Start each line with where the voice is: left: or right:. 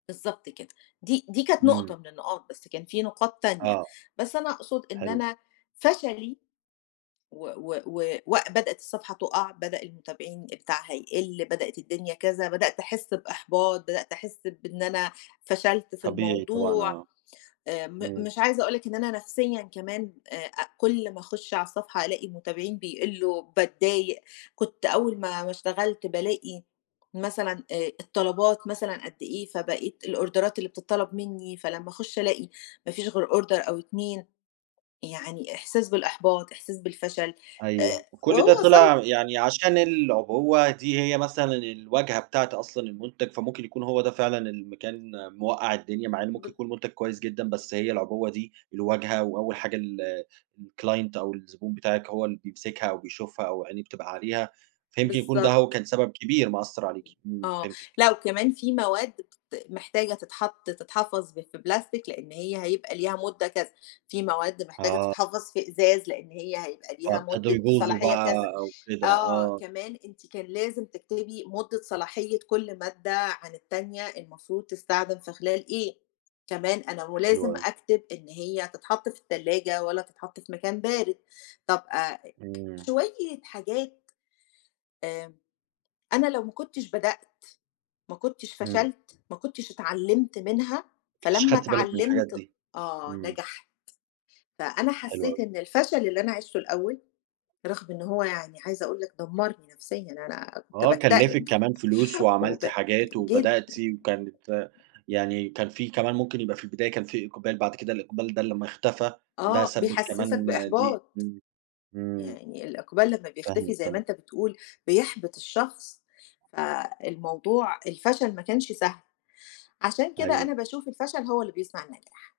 left: بالضبط كده. دي دي كانت نقطة
right: إمم.
left: من النقاط بس كان في نقاط تانية،
right: آه،
left: بس أنا أقصد إن
right: حلو.
left: أنا فشلي، و و و وبدأت الصفحة تُقع، بدأ المتابعين بتاعها يقل، بدأت الدنيا كذا، بدأت أحس بإحباط، بدأت أحس بإن أنا فشلت في
right: طبيعي طبعًا
left: الموضوع،
right: آه.
left: آآ م
right: إمم.
left: مش عايزه أقول لِك إن أنا نفسيًا كمان آآ أ كُل ما أخش على الصفحة ألاقي متابعين بيقلوا باتضايق، كنت أول ما ما اشتغلت بالاقي مثلًا آآ الطلبات مثلًا قد إيه فبقيت الأوردرات اللي بتطلب منّي فلمّا أخش ألاقي ما فيش غير order أو 2، يعني إحساس بالإحباط، إحساس بالفشل آآ
right: أيوه، وكل
left: وأهو
right: ده طلع
left: وصلت
right: يعني عشان العُبوة دي هي مثلًا الواجهة بتاعة أصلًا المُنتَج فممكن يكون هو ده فعلًا اللي م كان مُوَقَع الدنيا مع إن ممكن
left: بال
right: يكون مُنتَج كويس جدًا بس هي العُبوة دي الواجهة وأول حاجة ال الclient أو الزبون بتاعِك هو اللي بيمسكها أو بيشوفها أو عينيه بتبقى عليها فيمكن يكون ده هو
left: بالضبط.
right: كان سبب كبير مأثر عليكِ. إمم،
left: آه،
right: فهمتِك.
left: لأ وكمان في مواد بت محتاجه تتحط تتحفظ ب في بلاستيك لأن هي هيبقى ليها مُدة كذا، في مواد محتاجه
right: آه.
left: تتحفظ في إزاز لأن هي هيبقى ليها
right: فابتدوا
left: مُدة
right: يبوظوا
left: صلاحية
right: بقى
left: كذا.
right: أو كده،
left: آه،
right: آه.
left: كمان أنتِ كان لازم تكتبي مُدة صلاحية كل مادة عن التانية المفروض تستخدم في خلال إيه، كمان أنا
right: حلو
left: ولازم
right: أوي.
left: أكتب إن هي تتحط في التلاجة والّا تتحط في مكان بارد. طب أ ك
right: إمم.
left: شوية حاجات، آآ أنا لو ما كنتش بدأت ما كنتش
right: إمم.
left: فشلت ما كنتش اتعلمت منها
right: ش
left: فلمّا
right: خدتِ بالِك من الحاجات
left: اتعلمت
right: دي،
left: آه
right: إمم.
left: نجحت. فأنا
right: حلو
left: حسيت
right: أوي.
left: إن الفشل اللي أنا عيشته الأول رغم إن هو يعني عايزه أقول لك دمرني نفسيًا أنا كنت
right: آه كلّفِك
left: باكتئب
right: كمان فلوس
left: وب
right: وعملتِ حاجات
left: جيت
right: وبدأتِ وكانت يعني كان في كمان ممكن يبقى في البداية كان في إقبال بعد كده الإقبال ده لمّا اختفى ده
left: آه،
right: سبِب
left: بيحسسك
right: كمان دي
left: بإحباط.
right: إمم، إمم.
left: يعني الإقبال لمّا بيختفي
right: فاهمِك،
left: زي ما
right: تمام.
left: أنت بتقول بيحبِط الشخص. فالموضوع الفشل ما كانش سهل، عشان كده
right: أيوه.
left: أنا باشوف الفشل هو اللي بيصنع النجاح.